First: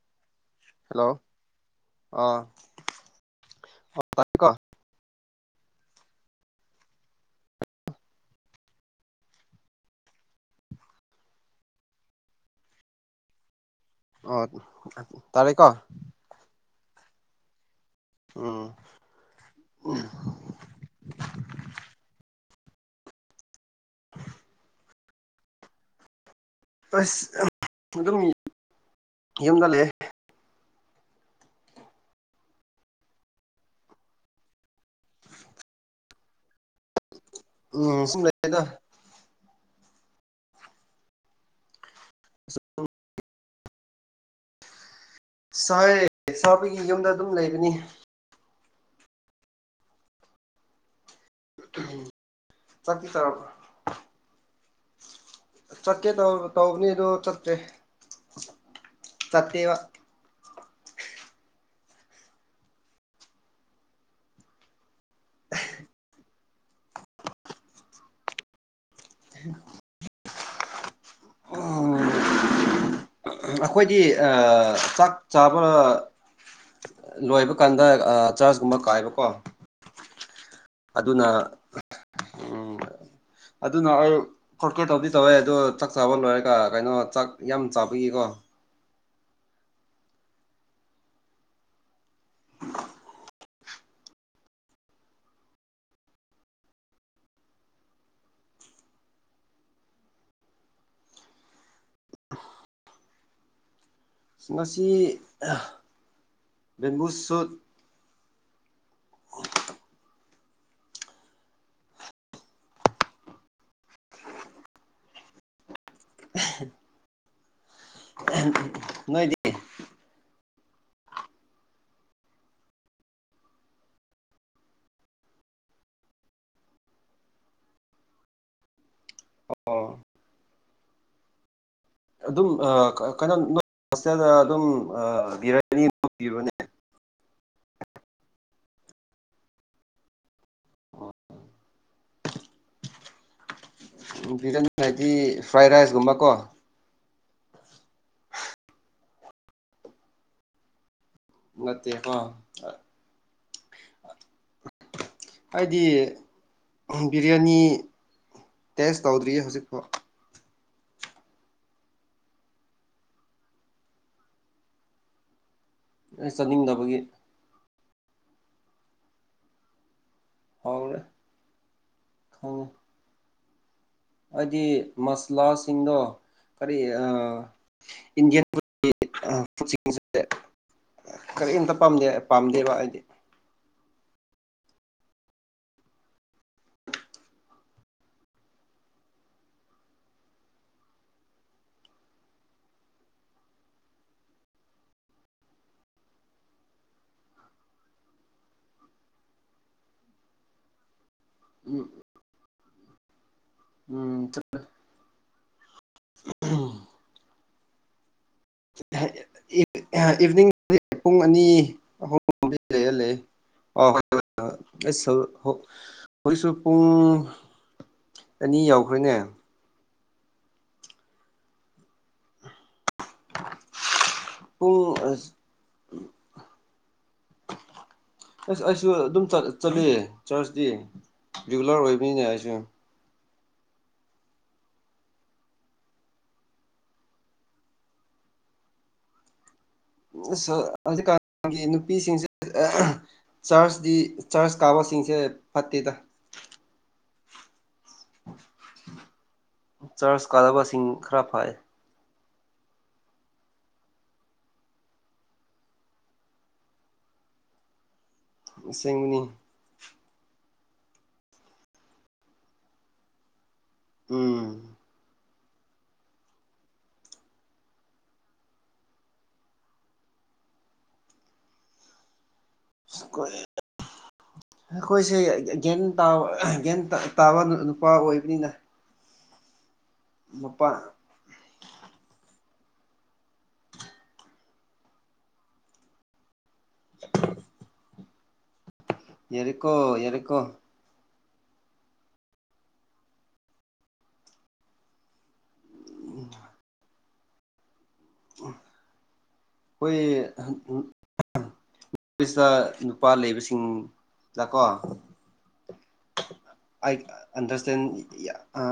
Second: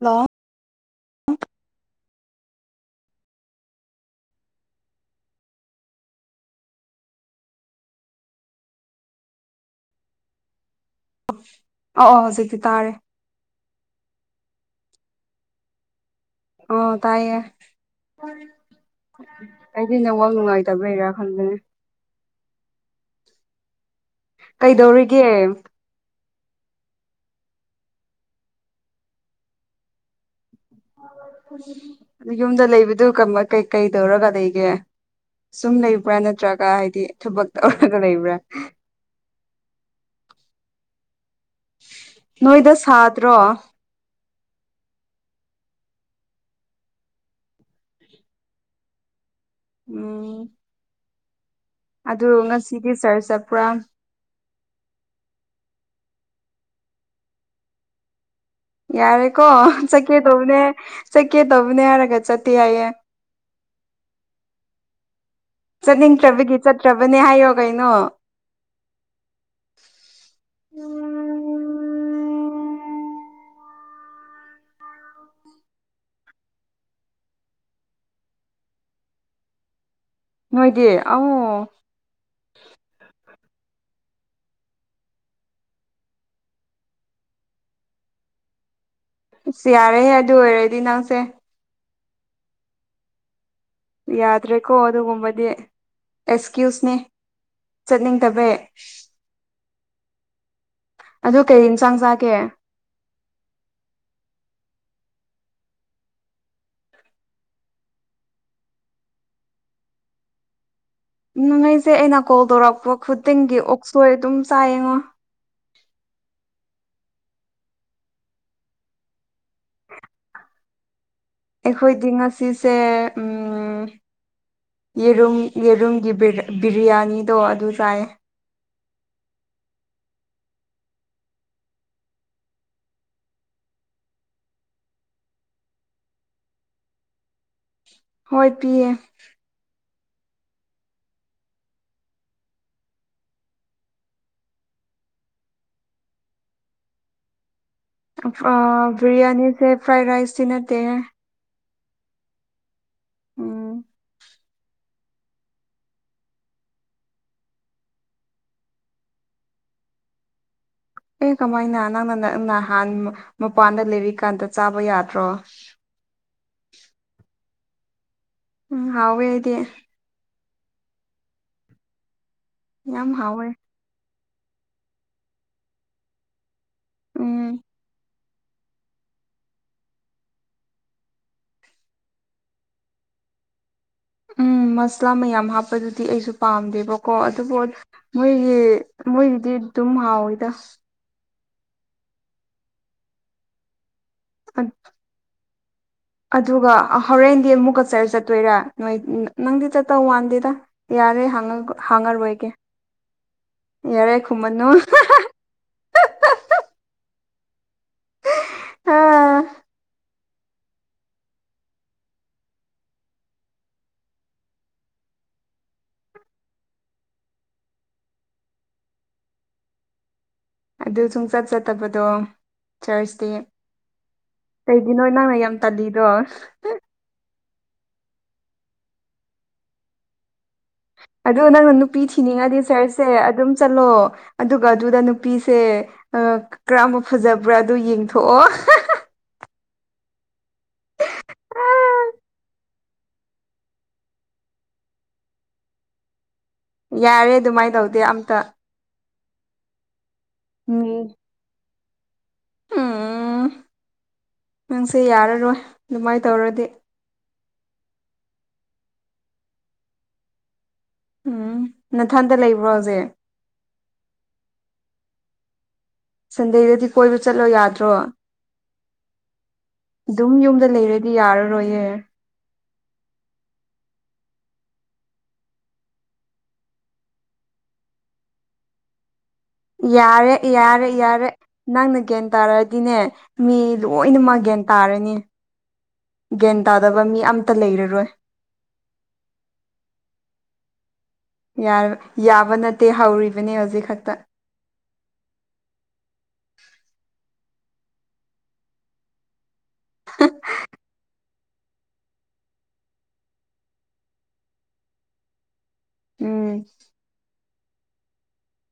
hello hello ꯑꯥ ꯀꯣ ꯑꯧ ꯑꯣ ꯍꯧꯖꯤꯛꯇꯤ ꯇꯥꯔꯦ ꯑꯣ ꯇꯔꯦ ꯀꯣ ꯑꯣ ꯇꯥꯏꯌꯦ ꯎꯝ ꯑꯩꯗꯤ ꯅꯦꯠꯋꯥꯛ ꯅꯨꯡꯉꯥꯏ ꯇꯕꯩꯔ ꯈꯟꯕꯅꯦ ꯀꯩꯗꯧꯔꯤꯒꯦ ꯑꯁ ꯑꯗꯨꯝ ꯌꯨꯝꯗꯂꯩꯌꯦ ꯌꯨꯝꯗ ꯂꯩꯕꯗꯨ ꯀꯃꯥ ꯀꯩ ꯀꯩ ꯇꯧꯔꯒ ꯂꯩꯒꯦ ꯁꯨꯝ ꯂꯩꯕ꯭ꯔꯥ ꯅꯠꯇ꯭ꯔꯒ ꯍꯥꯏꯗꯤ ꯊꯕꯛ ꯇꯧꯔꯒ ꯎꯝ ꯁꯨꯝ ꯂꯩꯕ꯭ꯔꯥ ꯂꯩꯗ ꯅꯣꯏꯗ ꯁꯥꯗ꯭ꯔꯣ ꯁꯥꯢꯌꯦ ꯁꯥꯕꯒꯤ ꯌꯨꯝꯗ ꯑꯗꯨꯝ ꯂꯩꯕꯅꯤ ꯎꯝ ꯑꯗꯨ ꯉꯁꯤꯗꯤ ꯆꯥꯛꯇꯤ ꯆꯔꯆ ꯆꯥꯔꯕ꯭ꯔꯣ ꯆꯠꯄ꯭ꯔꯥ ꯆꯠꯀꯦ ꯇꯧ ꯇꯧꯕꯅꯤ ꯑꯗꯨ ꯆꯠꯇ꯭ꯔꯦ ꯌꯥꯔꯦꯀꯣ ꯆꯠꯇꯦꯕ ꯆꯠꯀꯦ ꯇꯧꯕꯅꯦ ꯆꯠꯀꯦ ꯇꯧꯕꯅꯦ ꯍꯥꯏꯔꯒ ꯆꯠꯇꯦ ꯍꯥꯏꯌꯦ ꯆꯠꯅꯤꯡꯗ꯭ꯔꯕꯒꯤ ꯆꯠꯇ꯭ꯔꯕꯅꯦ ꯍꯥꯏꯌꯣ ꯀꯩꯅꯣ ꯍ ꯑꯩꯈꯣꯏꯗꯥ ꯑ ꯆꯥꯛ ꯆꯥꯕ ꯂꯣꯏꯕ ꯀꯥꯟꯗ ꯑ ꯆꯥꯔꯖꯀꯨꯝꯕ ꯀꯥꯏꯕꯀꯣ ꯅꯣꯏꯗꯤ ꯑꯗꯨꯅ ꯑꯧ ꯎꯝ [inaudible] ꯑꯗꯨꯅ ꯑꯩ ꯈꯣꯠꯀꯠꯇꯧꯗꯤ ꯇꯧꯋꯦ ꯑꯗꯣ ꯆꯥꯛ ꯆꯥꯕ ꯂꯣꯏꯔꯒ ꯀꯩꯅꯣ ꯆꯥꯛ ꯌꯥꯝ ꯆꯥ ꯈꯣꯏꯒꯤꯀꯣ ꯏꯁ ꯌꯥꯔꯦꯍꯦ ꯑꯗꯨ ꯑꯣꯏꯔꯗꯤ ꯅꯪꯁꯦ ꯌꯥꯗ꯭ꯔꯦꯀꯣ ꯑꯗꯨꯒꯨꯝꯕꯗꯤ ꯑꯦꯛꯁꯀ꯭ꯌꯨꯁꯅꯦ ꯆꯠꯅꯤꯡꯗꯕꯩ ꯑꯗꯨ ꯀꯩ ꯏꯟꯁꯥꯡ ꯆꯥꯒꯦ ꯉꯁꯤ ꯕꯦꯝꯕꯨ ꯁꯨꯠ [inaudible] ꯅꯪ ꯑꯩꯁꯦ ꯑꯩꯅ ꯀꯣꯜ ꯇꯧꯔꯛꯄ ꯈꯨꯗꯤꯡꯒꯤ ꯑꯣꯛꯁꯣꯏ ꯑꯗꯨꯝ ꯆꯥꯏꯌꯦꯡꯉꯣ [unintelligible] ꯅꯣꯏꯗꯤ ꯑꯩꯈꯣꯏꯗꯤ ꯉꯁꯤꯁꯦ ꯎꯝ ꯌꯦꯔꯨꯝ ꯌꯦꯔꯨꯝꯒꯤ ꯕꯤꯔꯌꯥꯅꯤꯗꯣ ꯑꯗꯨ ꯆꯥꯏ ꯑꯣ ꯑꯗꯨꯝ ꯀꯩꯅꯣ ꯅꯣꯢ ꯍꯣꯁꯇꯦꯜꯗ ꯑꯗꯨꯝ ꯕꯤꯔꯌꯥꯅꯤ ꯒꯨꯝꯕ ꯄꯤꯕ꯭ꯔꯥꯅꯦ ꯍꯣꯏ ꯄꯤꯌꯦ ꯑꯣ ꯕꯤꯔꯌꯥꯅꯤ ꯍꯥꯏꯗꯤ ꯐ꯭ꯔꯥꯏ ꯔꯥꯏꯁꯒꯨꯝꯕ ꯀꯣ ꯕꯤꯔꯌꯥꯅꯤꯁꯦ ꯐ꯭ꯔꯥꯏ ꯔꯥꯏꯁꯇ ꯅꯠꯇꯦ ꯅꯠꯇꯦ ꯑ ꯎꯝ ꯑꯩꯗꯤ ꯕꯤꯔꯌꯥꯅꯤ ꯇꯦꯁ ꯇꯧꯗ꯭ꯔꯤ ꯍꯧꯖꯤꯛꯐꯥꯎ ꯑꯦ ꯀꯃꯥꯏꯅ ꯅꯪꯅ ꯅꯪ ꯅꯍꯥꯟ ꯃꯄꯥꯟꯗ ꯂꯩꯔꯤꯀꯥꯟꯗ ꯆꯥꯕ ꯌꯥꯗ꯭ꯔꯣ ꯑꯩ ꯆꯠꯅꯤꯡꯗꯕꯒꯤ ꯎꯝ ꯍꯥꯎꯋꯦ ꯍꯥꯏꯗꯤ ꯍꯥꯎꯔꯦ ꯍ ꯌꯥꯝ ꯍꯥꯎꯋꯦ ꯍꯥꯏꯗꯤ ꯃꯁꯂꯥꯁꯤꯡꯗꯣ ꯀꯔꯤ ꯎꯝ ꯏꯟꯗꯤꯌꯥꯟ ꯀꯛꯆꯤꯡꯁꯦ ꯀꯔꯤꯝꯇ ꯄꯥꯝꯗꯦ ꯄꯥꯝꯗꯦꯕ ꯍꯥꯏꯗꯤ ꯎꯝ ꯃꯁꯂꯥ ꯃꯌꯥꯝ ꯍꯥꯞꯄꯗꯨꯗꯤ ꯑꯩꯁꯨ ꯄꯥꯝꯗꯦꯕꯀꯣ ꯑꯗꯨꯕꯨ ꯃꯣꯏꯒꯤ ꯃꯣꯏꯒꯤꯗꯤ ꯑꯗꯨꯝ ꯍꯥꯎꯋꯤꯗ ꯎ ꯑꯗꯨꯒ ꯍꯣꯔꯦꯟꯗꯤ ꯑꯃꯨꯛ ꯀꯛꯆꯔ ꯆꯠꯇꯣꯏꯔꯥ ꯅꯣꯏ ꯅꯪꯗꯤ ꯆꯠꯇꯧ ꯋꯥꯟꯗꯦꯗ ꯌꯥꯔꯦ ꯎꯝ ꯍꯡꯉꯔꯣꯏꯒꯦ ꯌꯥꯔꯦ ꯈꯨꯃꯟꯅꯨ ꯎꯝ ꯑꯥ ꯏꯚꯤꯅꯤꯡ ꯄꯨꯡ ꯑꯅꯤ ꯑꯍꯨꯝꯝꯗꯤ ꯂꯩꯍꯜꯂꯦ ꯑꯣ ꯍ ꯍ ꯍꯣꯏꯁꯨ ꯄꯨꯡ ꯑꯅꯤ ꯌꯥꯎꯈ꯭ꯔꯦꯅꯦ ꯑꯗꯨ ꯁꯨꯡꯆꯠ ꯆꯠꯇꯕꯗꯣ ꯆꯔꯆꯇ ꯀꯩꯗꯤ ꯄꯨꯡ ꯅꯣ ꯑꯁ ꯅꯪꯅ ꯌꯥꯝ ꯇꯜꯂꯤꯗꯣ ꯑꯁ ꯑꯩꯁꯨ ꯑꯗꯨꯝ ꯆꯠꯂꯤꯑ ꯆꯔꯆꯇꯤ ꯑꯗꯨꯗ ꯅꯪꯅ ꯔꯤꯒꯨꯂꯔ ꯅꯨꯄꯤ ꯑꯣꯏꯕꯅꯤꯅꯦ ꯑꯩꯁꯨ ꯊꯤꯅꯤꯡꯉꯗꯤ ꯆꯔꯁ ꯁꯦ ꯑꯗꯨꯝ ꯆꯠꯂꯣ ꯑꯗꯨꯒ ꯑꯗꯨꯗ ꯅꯨꯄꯤꯁꯦ ꯑ ꯀꯔꯝꯕ ꯐꯖꯕ꯭ꯔꯥ ꯑꯗꯨ ꯌꯦꯡꯊꯣꯛꯑꯣ ꯍꯧꯖꯤꯀꯥꯟꯒꯤ ꯅꯨꯄꯤꯁꯤꯡꯁꯦ ꯆꯔꯆꯇꯤ ꯆꯔꯆ ꯀꯥꯕꯁꯤꯡꯁꯦ ꯐꯠꯇꯦꯗ ꯌꯥꯔꯦ ꯑꯗꯨꯃꯥꯏꯅ ꯇꯧꯗꯦ ꯑꯝꯇ ꯆꯔꯆ ꯀꯥꯗꯕꯁꯤꯡ ꯎꯝ ꯈꯔ ꯐꯥꯏ ꯎꯝ ꯅꯪꯁꯦ ꯌꯥꯔꯔꯣꯏ ꯑꯗꯨꯃꯥꯏꯅ ꯇꯧꯔꯗꯤ ꯑꯁꯦꯡꯃꯤꯅꯤ ꯎꯝ ꯅꯊꯟꯗ ꯂꯩꯕ꯭ꯔꯣ ꯍꯧꯖꯤꯛ ꯎꯝ ꯁꯟꯗꯦꯗꯗꯤ ꯀꯣꯏꯕ ꯆꯠꯂꯣ ꯌꯥꯗ꯭ꯔꯣ ꯑꯗꯨꯝ ꯌꯨꯝꯗ ꯂꯩꯔꯗꯤ ꯌꯥꯔꯔꯣꯏꯌꯦ ꯁꯈꯣꯏ ꯑꯩꯈꯣꯏꯁꯦ ꯒ꯭ꯌꯥꯟ ꯇꯥꯕ ꯒ꯭ꯌꯥꯟ ꯇꯥꯕ ꯅꯨꯄꯥ ꯑꯣꯏꯕꯅꯤꯅ ꯌꯥꯔꯦ ꯃꯄꯥ ꯌꯥꯔꯦ ꯌꯥꯔꯦ ꯅꯪꯅ ꯒ꯭ꯌꯥꯟ ꯇꯥꯔꯗꯤꯅꯦ ꯃꯤ ꯂꯣꯏꯅꯃꯛ ꯒ꯭ꯌꯥꯟ ꯇꯥꯔꯅꯤ ꯒ꯭ꯌꯥꯟ ꯇꯥꯗꯕ ꯃꯤ ꯑꯇ ꯂꯩꯔꯔꯣꯏ ꯌꯦꯔꯀꯣ ꯌꯦꯔꯀꯣ ꯌꯥ ꯌꯥꯕ ꯅꯠꯇꯦ ꯍꯧꯔꯤꯕꯅꯤ ꯍꯧꯖꯤꯛ ꯈꯛꯇ ꯎ ꯑꯩꯈꯣꯏ ꯅꯐꯁꯇ ꯅꯨꯄꯥ ꯂꯩꯕꯁꯤꯡꯗꯥꯛꯀꯣ ꯎꯝ ꯑ ꯑꯟꯗꯔꯁꯇꯦꯟ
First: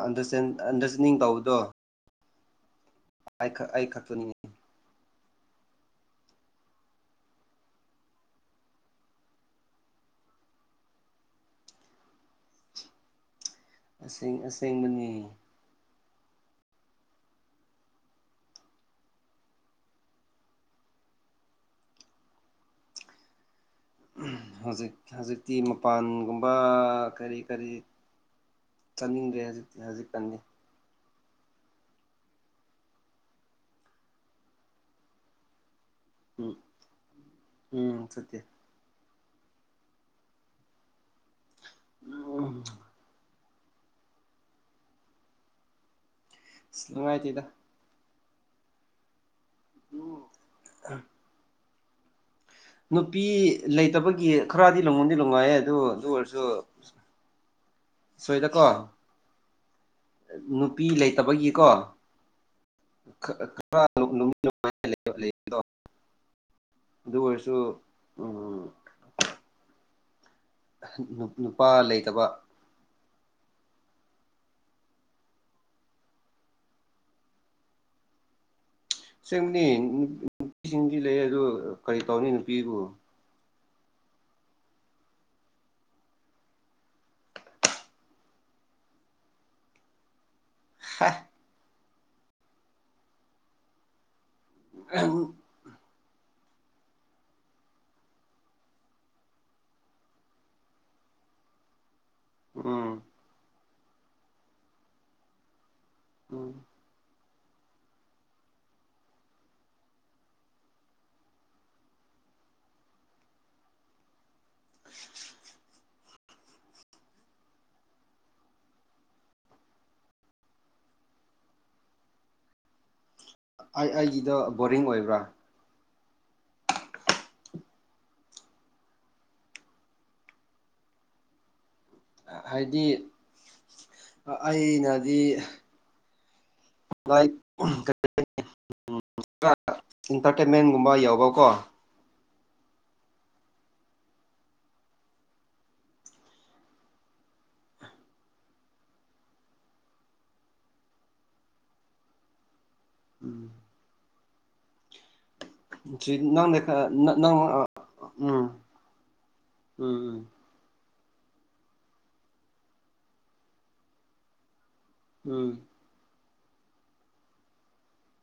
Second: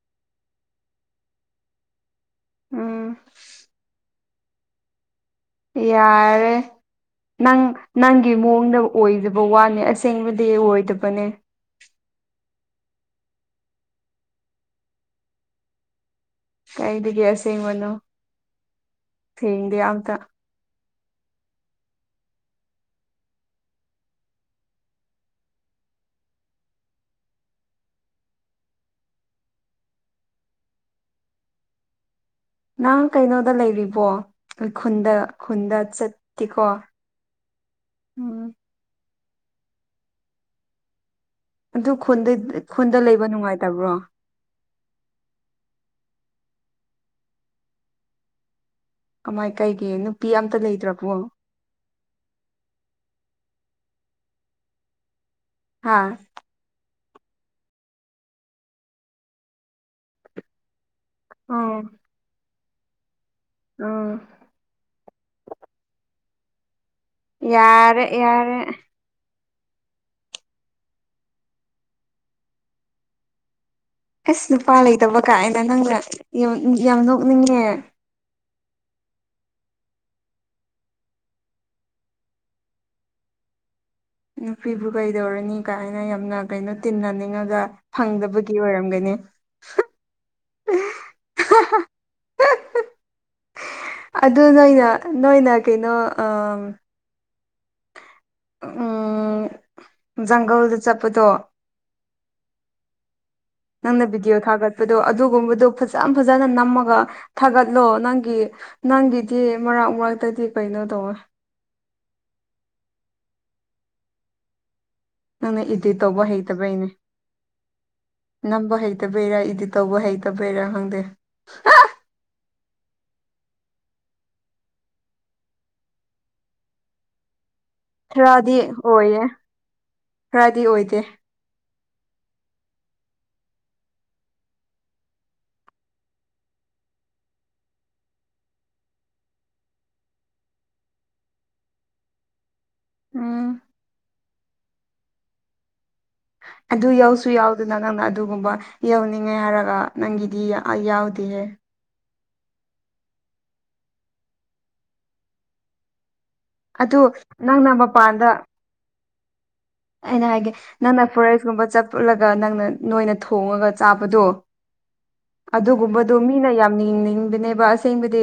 ꯑꯟꯗꯔꯁꯇꯦꯟ ꯑꯟꯗꯔꯁꯇꯦꯟꯗꯤꯡ ꯇꯧꯕꯗꯣ ꯎꯝ ꯑꯩ ꯑꯩꯈꯛꯇꯅꯤ ꯌꯥꯔꯦ ꯅꯪ ꯅꯪꯒꯤ ꯃꯑꯣꯡꯗ ꯑꯣꯏꯗꯕ ꯋꯥꯅꯦ ꯑꯁꯦꯡꯕꯗꯤ ꯑꯣꯏꯗꯕꯅꯦ ꯑꯁꯦꯡ ꯑꯁꯦꯡꯕꯅꯤ ꯀꯩꯗꯒꯦ ꯑꯁꯦꯡꯕꯅꯣ ꯁꯦꯡꯗꯦ ꯑꯃꯇ ꯍꯧꯖꯤꯛ ꯍꯧꯖꯤꯛꯇꯤ ꯃꯄꯥꯟꯒꯨꯝꯕ ꯀꯔꯤ ꯀꯔꯤ ꯆꯠꯅꯤꯡꯗ꯭ꯔꯦꯗ ꯍꯧꯖꯤꯛꯇꯤ ꯍꯧꯖꯤꯛꯀꯥꯟꯗꯤ ꯅꯪ ꯀꯩꯅꯣꯗ ꯂꯩꯔꯤꯕꯣ ꯈꯨꯟꯗ ꯈꯨꯟꯗ ꯆꯠ ꯎꯝ ꯎꯝ ꯁꯠꯇꯦ ꯑꯗꯨ ꯎꯝ ꯈꯨꯟꯗ ꯂꯩꯕ ꯅꯨꯡꯉꯥꯏꯇꯕ꯭ꯔꯣ ꯅꯨꯡꯉꯥꯏꯇꯦꯗ ꯀꯃꯥꯏ ꯀꯩꯒꯤ ꯅꯨꯄꯤ ꯑꯃꯇ ꯂꯩꯗ꯭ꯔꯕꯣ ꯅꯨꯄꯤ ꯂꯩꯇꯕꯒꯤ ꯈꯔꯗꯤ ꯅꯨꯡꯗꯤ ꯅꯨꯡꯉꯥꯏꯑꯦ ꯑꯗꯨ ꯍꯥ ꯑꯗꯨ ꯑꯣꯏꯔꯁꯨ ꯁꯣꯏꯗꯀꯣ ꯅꯨꯄꯤ ꯂꯩꯇꯕꯒꯤꯀꯣ ꯑꯥ ꯈꯔꯥ ꯎꯝ ꯅꯨꯃꯤꯃꯥꯏ ꯂꯗꯣ ꯑꯗꯨ ꯑꯣꯏꯔꯁꯨ ꯌꯥꯔꯦ ꯌꯥꯔꯦ ꯎꯝ ꯅꯨꯄꯥ ꯂꯩꯇꯕ ꯑꯁ ꯅꯨꯄꯥ ꯂꯩꯇꯕ ꯀꯥꯏꯅ ꯅꯪꯅ ꯌꯥꯝ ꯅꯣꯛꯅꯤꯡꯉꯦ ꯑꯁꯦꯡꯕꯅꯤ ꯅꯨꯄꯤꯁꯤꯡꯗꯤ ꯂꯩ ꯑꯗꯣ ꯀꯔꯤ ꯇꯧꯅꯤ ꯅꯨꯄꯤꯕꯨ ꯅꯨꯄꯤꯕꯨ ꯀꯩꯗꯧꯔꯅꯤ ꯀꯥꯏꯅ ꯌꯥꯝꯅ ꯀꯩꯅꯣ ꯇꯤꯟꯅꯅꯤꯡꯉꯒ ꯐꯪꯗꯕꯒꯤ ꯑꯣꯏꯔꯝꯒꯅꯤ ꯍꯥ ꯍꯥ ꯍꯥ ꯑꯗꯨ ꯅꯣꯏꯅ ꯎꯝ ꯅꯣꯏꯅ ꯀꯩꯅꯣ ꯎꯝ ꯖꯪꯒꯜꯗ ꯆꯠꯄꯗꯣ ꯎꯝ ꯅꯪꯅ ꯚꯤꯗꯤꯑꯣ ꯊꯥꯒꯠꯄꯗꯣ ꯑꯗꯨꯒꯨꯝꯕꯗꯣ ꯐꯖ ꯐꯖꯅ ꯎꯝ ꯅꯝꯃꯒ ꯊꯥꯒꯠꯂꯣ ꯅꯪꯒꯤ ꯅꯪꯒꯤꯗꯤ ꯃꯔꯛ ꯃꯔꯛꯇꯗꯤ ꯀꯩꯅꯣ ꯇꯧꯋꯦ ꯑꯁ ꯅꯪꯅ ꯏꯗꯤꯠ ꯇꯧꯕ ꯍꯩꯇꯕꯩꯅꯦ ꯅꯝꯕ ꯍꯩꯇꯕꯩꯔꯥ ꯏꯗꯤꯠ ꯇꯧꯕ ꯍꯩꯇꯕꯩꯔ ꯈꯪꯗꯦ ꯑꯩ ꯑꯩꯒꯤꯗ ꯕꯣꯔꯤꯡ ꯑꯣꯏꯕ꯭ꯔꯥ ꯈꯔꯗꯤ ꯑꯣꯏꯌꯦ ꯈꯔꯗꯤ ꯑꯣꯏꯗꯦ ꯍꯥꯏꯗꯤ ꯑꯩꯅꯗꯤ ꯂꯥꯏ ꯏꯟꯇꯔꯇꯦꯟꯃꯦꯟꯒꯨꯝꯕ ꯌꯥꯎꯕꯀꯣ ꯎꯝ ꯑꯗꯨ ꯌꯧꯁꯨ ꯌꯥꯎꯗꯅ ꯅꯪꯅ ꯑꯗꯨꯒꯨꯝꯕ ꯌꯥꯎꯅꯤꯡꯉꯦ ꯍꯥꯏꯔꯒ ꯅꯥꯪꯒꯤꯗꯤ ꯌꯥꯎꯗꯦꯍꯦ ꯎꯝ ꯁꯤ ꯅꯪꯅ ꯑꯗꯨ ꯅꯪ ꯅꯪꯅ ꯃꯄꯥꯟꯗ ꯎꯝ ꯎꯝ ꯑꯩꯅ ꯍꯥꯏꯒꯦ ꯅꯪꯅ ꯐꯣꯔꯦꯁ ꯀꯨꯝꯕ ꯆꯠꯂꯒ ꯅꯪꯅ ꯅꯣꯏꯅ ꯊꯣꯡꯉꯒ ꯆꯥꯕꯗꯣ ꯎꯝ ꯑꯗꯨꯒꯨꯝꯕꯗꯨ ꯃꯤꯅ ꯌꯥꯝ ꯌꯦꯡꯅꯤꯡꯕꯅꯦꯕ ꯑꯁꯦꯡꯕꯗꯤ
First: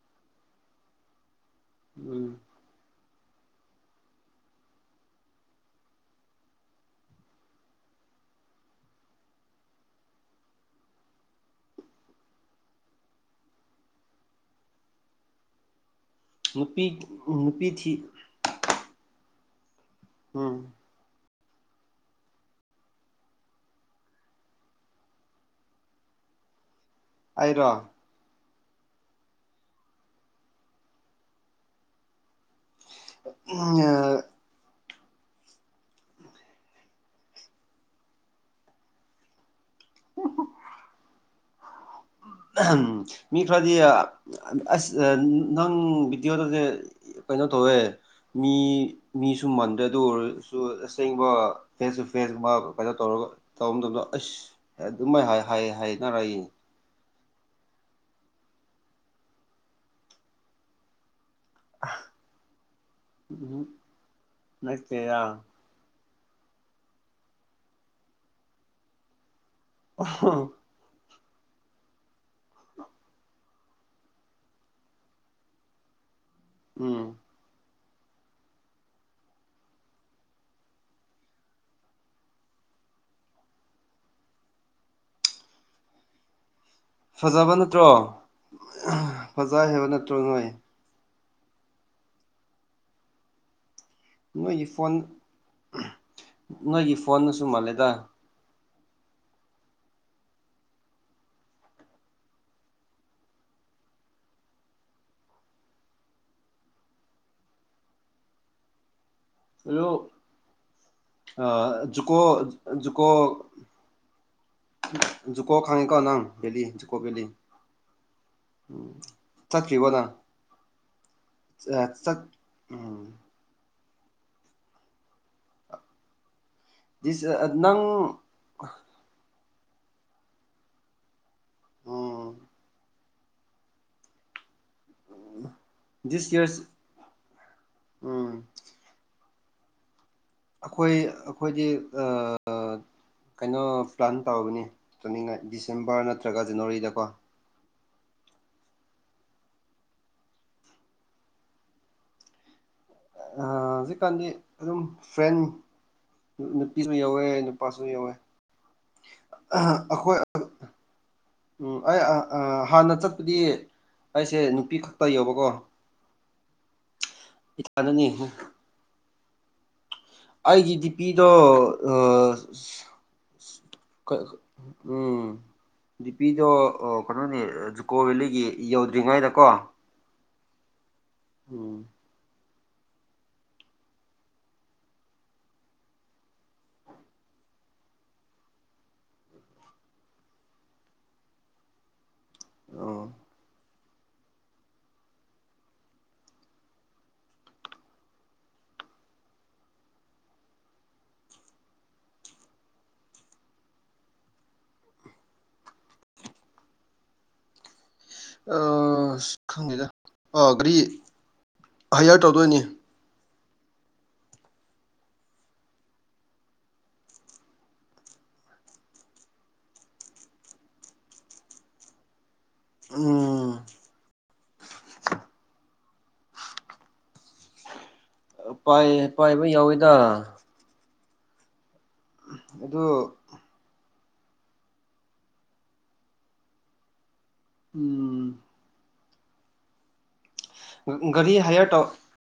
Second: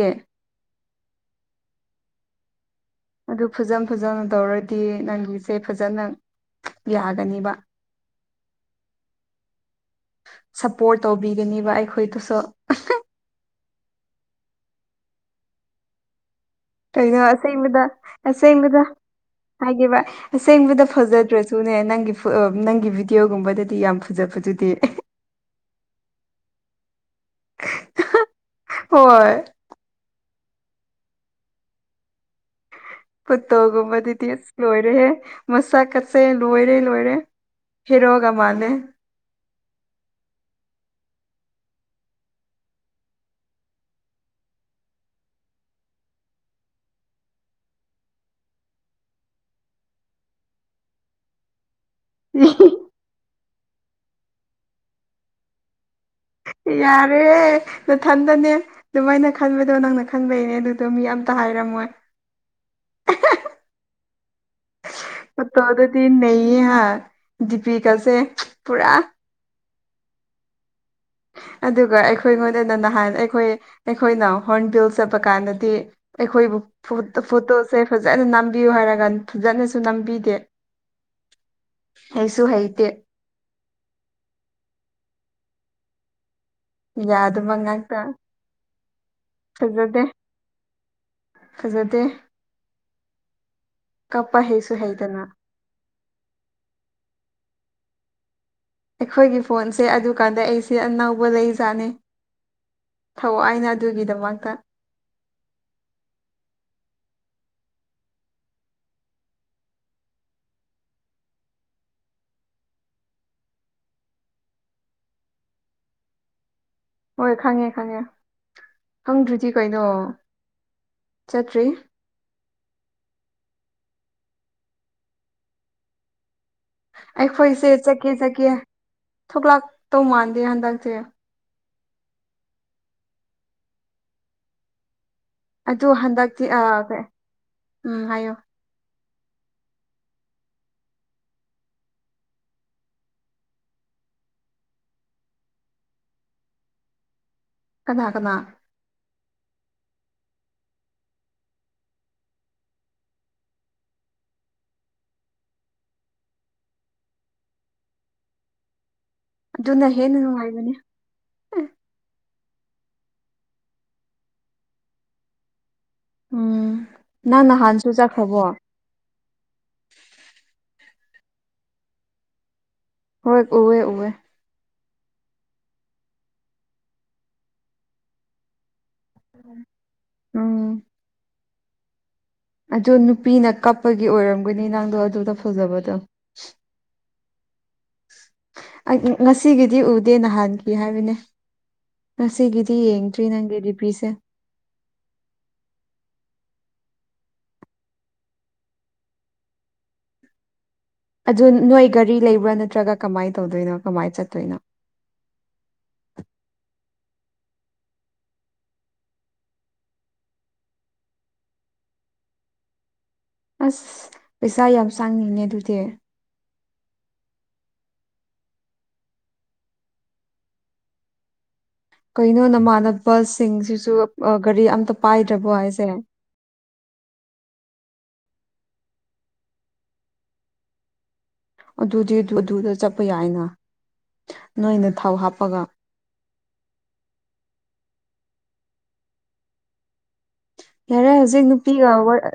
ꯎꯝ ꯑꯗꯨ ꯐꯖ ꯐꯖꯅ ꯇꯧꯔꯗꯤ ꯅꯪꯒꯤꯁꯦ ꯐꯖꯅ ꯌꯥꯒꯅꯤꯕ ꯁꯄꯣꯔꯠ ꯇꯧꯕꯤꯒꯅꯦꯕ ꯑꯩꯈꯣꯏꯗꯨꯁꯨ ꯅꯨꯄꯤ ꯀꯩꯅꯣ ꯅꯨꯄꯤ ꯑꯁꯦꯡꯕꯗ ꯊꯤ ꯑꯁꯦꯡꯕꯗ ꯍꯥꯏꯒꯦꯕ ꯎꯝ ꯑꯁꯦꯡꯕꯗ ꯐꯖꯗ꯭ꯔꯁꯨꯅꯦ ꯅꯪꯒꯤ ꯅꯪꯒꯤ ꯚꯤꯗꯤꯑꯣꯒꯨꯝꯕꯗꯗꯤ ꯌꯥꯝ ꯐꯖ ꯐꯖꯗꯦ ꯑꯩꯔꯣ ꯍꯣꯏ ꯐꯣꯇꯣꯒꯨꯝꯕꯗꯗꯤ ꯂꯣꯏꯔꯦꯍꯦ ꯃꯁꯛ ꯀꯁꯦ ꯂꯣꯏꯔꯦ ꯂꯣꯏꯔꯦ ꯍꯦꯔꯣꯒ ꯃꯥꯜꯂꯦ [unintelligible] ꯃꯤ ꯈꯔꯗꯤ ꯑꯁ ꯅꯪ ꯕꯤꯗꯤꯑꯣꯗꯨꯗꯤ ꯀꯩꯅꯣ ꯇꯧꯋꯦ ꯃꯤ ꯃꯤꯁꯨ ꯃꯟꯗꯦ ꯑꯗꯨ ꯑꯣꯏꯔꯁꯨ ꯑꯁꯦꯡꯕ ꯐꯦꯁ ꯇꯨ ꯐꯦꯁꯀꯨꯝꯕ ꯀꯩꯅꯣ ꯇꯧꯔꯒ ꯇꯧꯕ ꯃꯇꯝꯗ ꯑꯁ ꯑꯗꯨꯃꯥꯏ ꯍꯥꯏ ꯍꯥꯏꯅꯔ ꯌꯦꯡꯉꯦ ꯌꯥꯔꯦ ꯅꯊꯟꯗꯅꯦ ꯑꯗꯨꯃꯥꯏꯅ ꯈꯟꯕꯗꯣ ꯅꯪꯅ ꯈꯟꯕꯩꯅꯦ ꯑꯗꯨꯗꯣ ꯃꯤ ꯌꯥꯝ ꯇꯍꯥꯏꯔꯝꯃꯣꯏ ꯅꯠꯇꯦꯗ ꯇꯣ ꯑꯗꯨꯗꯤ ꯅꯩꯌꯦ ꯍꯥ ꯗꯤꯄꯤꯀꯁꯦ ꯄꯨꯔꯥ ꯑꯣꯍꯣ ꯑꯗꯨꯒ ꯑꯩꯈꯣꯏꯉꯣꯟꯗꯅ ꯅꯍꯥꯟ ꯑꯩꯈꯣꯏ ꯑꯩꯈꯣꯏꯅ ꯍꯣ꯭ꯔꯟ ꯕꯤꯜ ꯆꯠꯄ ꯀꯥꯟꯗꯗꯤ ꯑꯩꯈꯣꯏꯕꯨ ꯎꯝ ꯐꯣꯇꯣꯁꯦ ꯐꯖꯅ ꯅꯝꯕꯤꯌꯨ ꯍꯥꯏꯔꯒ ꯐꯖꯅꯁꯨ ꯅꯝꯕꯤꯗꯦ ꯍꯩꯁꯨ ꯍꯩꯇꯦ ꯌꯥꯗꯕ ꯐꯖꯕ ꯅꯠꯇ꯭ꯔꯣ ꯉꯥꯛꯇ ꯐꯖꯩ ꯍꯥꯏꯕ ꯐꯖꯗꯦ ꯅꯠꯇ꯭ꯔꯣ ꯅꯣꯏ ꯐꯖꯗꯦ ꯀꯞꯄ ꯅꯣꯏꯒꯤ ꯍꯩꯁꯨ ꯐꯣꯟ ꯍꯩꯇꯅ ꯅꯣꯏꯒꯤ ꯐꯣꯟꯅꯁꯨ ꯃꯥꯜꯂꯦꯗ ꯑꯩꯈꯣꯏꯒꯤ ꯐꯣꯟꯁꯦ ꯑꯗꯨꯀꯥꯟꯗ ꯑꯩꯁꯦ ꯑꯅꯧꯕ ꯂꯩꯖꯥꯠꯅꯦ ꯊꯧꯋꯥꯏꯅ ꯑꯗꯨꯒꯤꯗꯃꯛꯇ ꯑꯂꯨ ꯑ ꯖꯨꯀꯣ ꯖꯨꯀꯣ ꯖꯨꯀꯣ ꯈꯪꯉꯤꯀꯣ ꯅꯪ ꯚꯦꯂꯤ ꯖꯨꯀꯣ ꯚꯦꯂꯤ ꯍꯣꯏ ꯈꯪꯉꯦ ꯈꯪꯉꯦ ꯎꯝ ꯈꯪꯗ꯭ꯔꯤꯗꯤ ꯀꯩꯅꯣ ꯆꯠꯈꯤꯕꯣ ꯅꯪ ꯆꯠꯇ꯭ꯔꯤ ꯆ ꯆꯠ ꯎꯝ ꯗꯤꯁ ꯑꯩꯈꯣꯏꯁꯦ ꯆꯠꯀꯦ ꯅꯪ ꯆꯠꯀꯦ ꯊꯣꯛꯂꯛꯇꯧ ꯃꯥꯟꯗꯦ ꯍꯟꯗꯛꯁꯦ ꯎꯝ ꯎ ꯑꯗꯨ ꯍꯟꯗꯛꯇꯤ ꯑ ꯀꯩ ꯎꯝ ꯍꯥꯏꯌꯨ ꯑꯈꯣꯏ ꯑꯈꯣꯏꯗꯤ ꯑ ꯀꯩꯅꯣ ꯄ꯭ꯂꯥꯟ ꯇꯧꯔꯕꯅꯤ ꯆꯅꯤꯡꯉꯥꯏ ꯗꯤꯁꯦꯝꯕ꯭ꯔ ꯅꯠꯇ꯭ꯔꯒ ꯖꯅꯋꯥꯔꯤꯗꯀꯣ ꯀꯅꯥ ꯀꯅꯥ ꯑ ꯍꯧꯖꯤꯛꯀꯥꯟꯗꯤ ꯑꯗꯨꯝ ꯐ꯭ꯔꯦꯟ ꯅꯨꯄꯤꯁꯨ ꯌꯥꯎꯋꯦ ꯅꯨꯄꯥꯁꯨ ꯌꯥꯎꯋꯦ ꯑꯗꯨꯅ ꯍꯦꯟꯅ ꯑꯩꯈꯣꯏ ꯅꯨꯡꯉꯥꯢꯕꯅꯤ ꯎꯝ ꯑꯩ ꯑ ꯑ ꯍꯥꯟꯅ ꯆꯠꯄꯗꯤ ꯑꯩꯁꯦ ꯅꯨꯄꯤ ꯈꯛꯇ ꯌꯧꯕꯀꯣ ꯎꯝ ꯅꯪ ꯅꯍꯥꯟꯁꯨ ꯍꯥꯟꯅꯅꯤ ꯆꯠꯈ꯭ꯔꯕꯣ ꯑꯩꯒꯤ ꯗꯤꯄꯤꯗꯣ ꯍꯣꯏ ꯎꯋꯦ ꯎꯋꯦ ꯑ ꯎꯝ ꯗꯤꯄꯤꯗꯣ ꯑ ꯀꯩꯅꯣꯅꯦ ꯖꯨꯀꯣ ꯚꯦꯂꯤꯒꯤ ꯌꯧꯗ꯭ꯔꯤꯉꯩꯗ ꯀꯣ ꯎꯝ ꯎꯝ ꯑꯗꯨ ꯅꯨꯄꯤꯅ ꯀꯞꯄꯒꯤ ꯑꯣꯏꯔꯝꯒꯅꯤ ꯅꯪꯗꯣ ꯑꯗꯨꯗ ꯐꯖꯕꯗꯣ ꯑꯩ ꯉꯁꯤꯒꯤꯗꯤ ꯎꯗꯦ ꯅꯍꯥꯟꯒꯤ ꯍꯥꯏꯕꯅꯦ ꯉꯁꯤꯒꯤꯗꯤ ꯑꯣ ꯌꯦꯡꯗ꯭ꯔꯤ ꯅꯪꯒꯤ ꯗꯤꯄꯤꯁꯦ ꯑꯗꯨ ꯅꯣꯏ ꯒꯔꯤ ꯂꯩꯕ꯭ꯔꯥ ꯅꯠꯇ꯭ꯔꯒ ꯀꯃꯥꯏ ꯇꯧꯗꯣꯏꯅꯣ ꯀꯃꯥꯏ ꯆꯠꯇꯣꯏꯅꯣ ꯑꯁ ꯈꯪꯗꯦꯗ ꯑꯥ ꯒꯥꯔꯤ ꯍꯥꯏꯌ꯭ꯔ ꯇꯧꯗꯣꯏꯅꯤ ꯑꯁ ꯄꯩꯁꯥ ꯌꯥꯝ ꯆꯪꯉꯤꯅꯦ ꯑꯗꯨꯗꯤ ꯀꯩꯅꯣ ꯅꯃꯥꯟꯅꯕ ꯎꯝ ꯁꯤꯡꯖꯤꯁꯨ ꯒꯥꯔꯤ ꯑꯝꯇ ꯄꯥꯏꯗ꯭ꯔꯕꯣ ꯍꯥꯏꯁꯦ ꯄꯥꯏꯌꯦ ꯄꯥꯏꯕ ꯌꯥꯎꯋꯤꯗ ꯑꯗꯨꯗꯤ ꯑꯗꯨ ꯗꯨꯗ ꯆꯠꯄ ꯌꯥꯏꯅ ꯅꯣꯏꯅ ꯊꯥꯎ ꯍꯥꯞꯄꯒ ꯎꯝ ꯌꯥꯔꯦ ꯒꯥꯔꯤ ꯍꯧꯖꯤꯛ ꯍꯥꯏꯌꯔ ꯇꯧ ꯅꯨꯄꯤꯒ ꯋꯥꯔ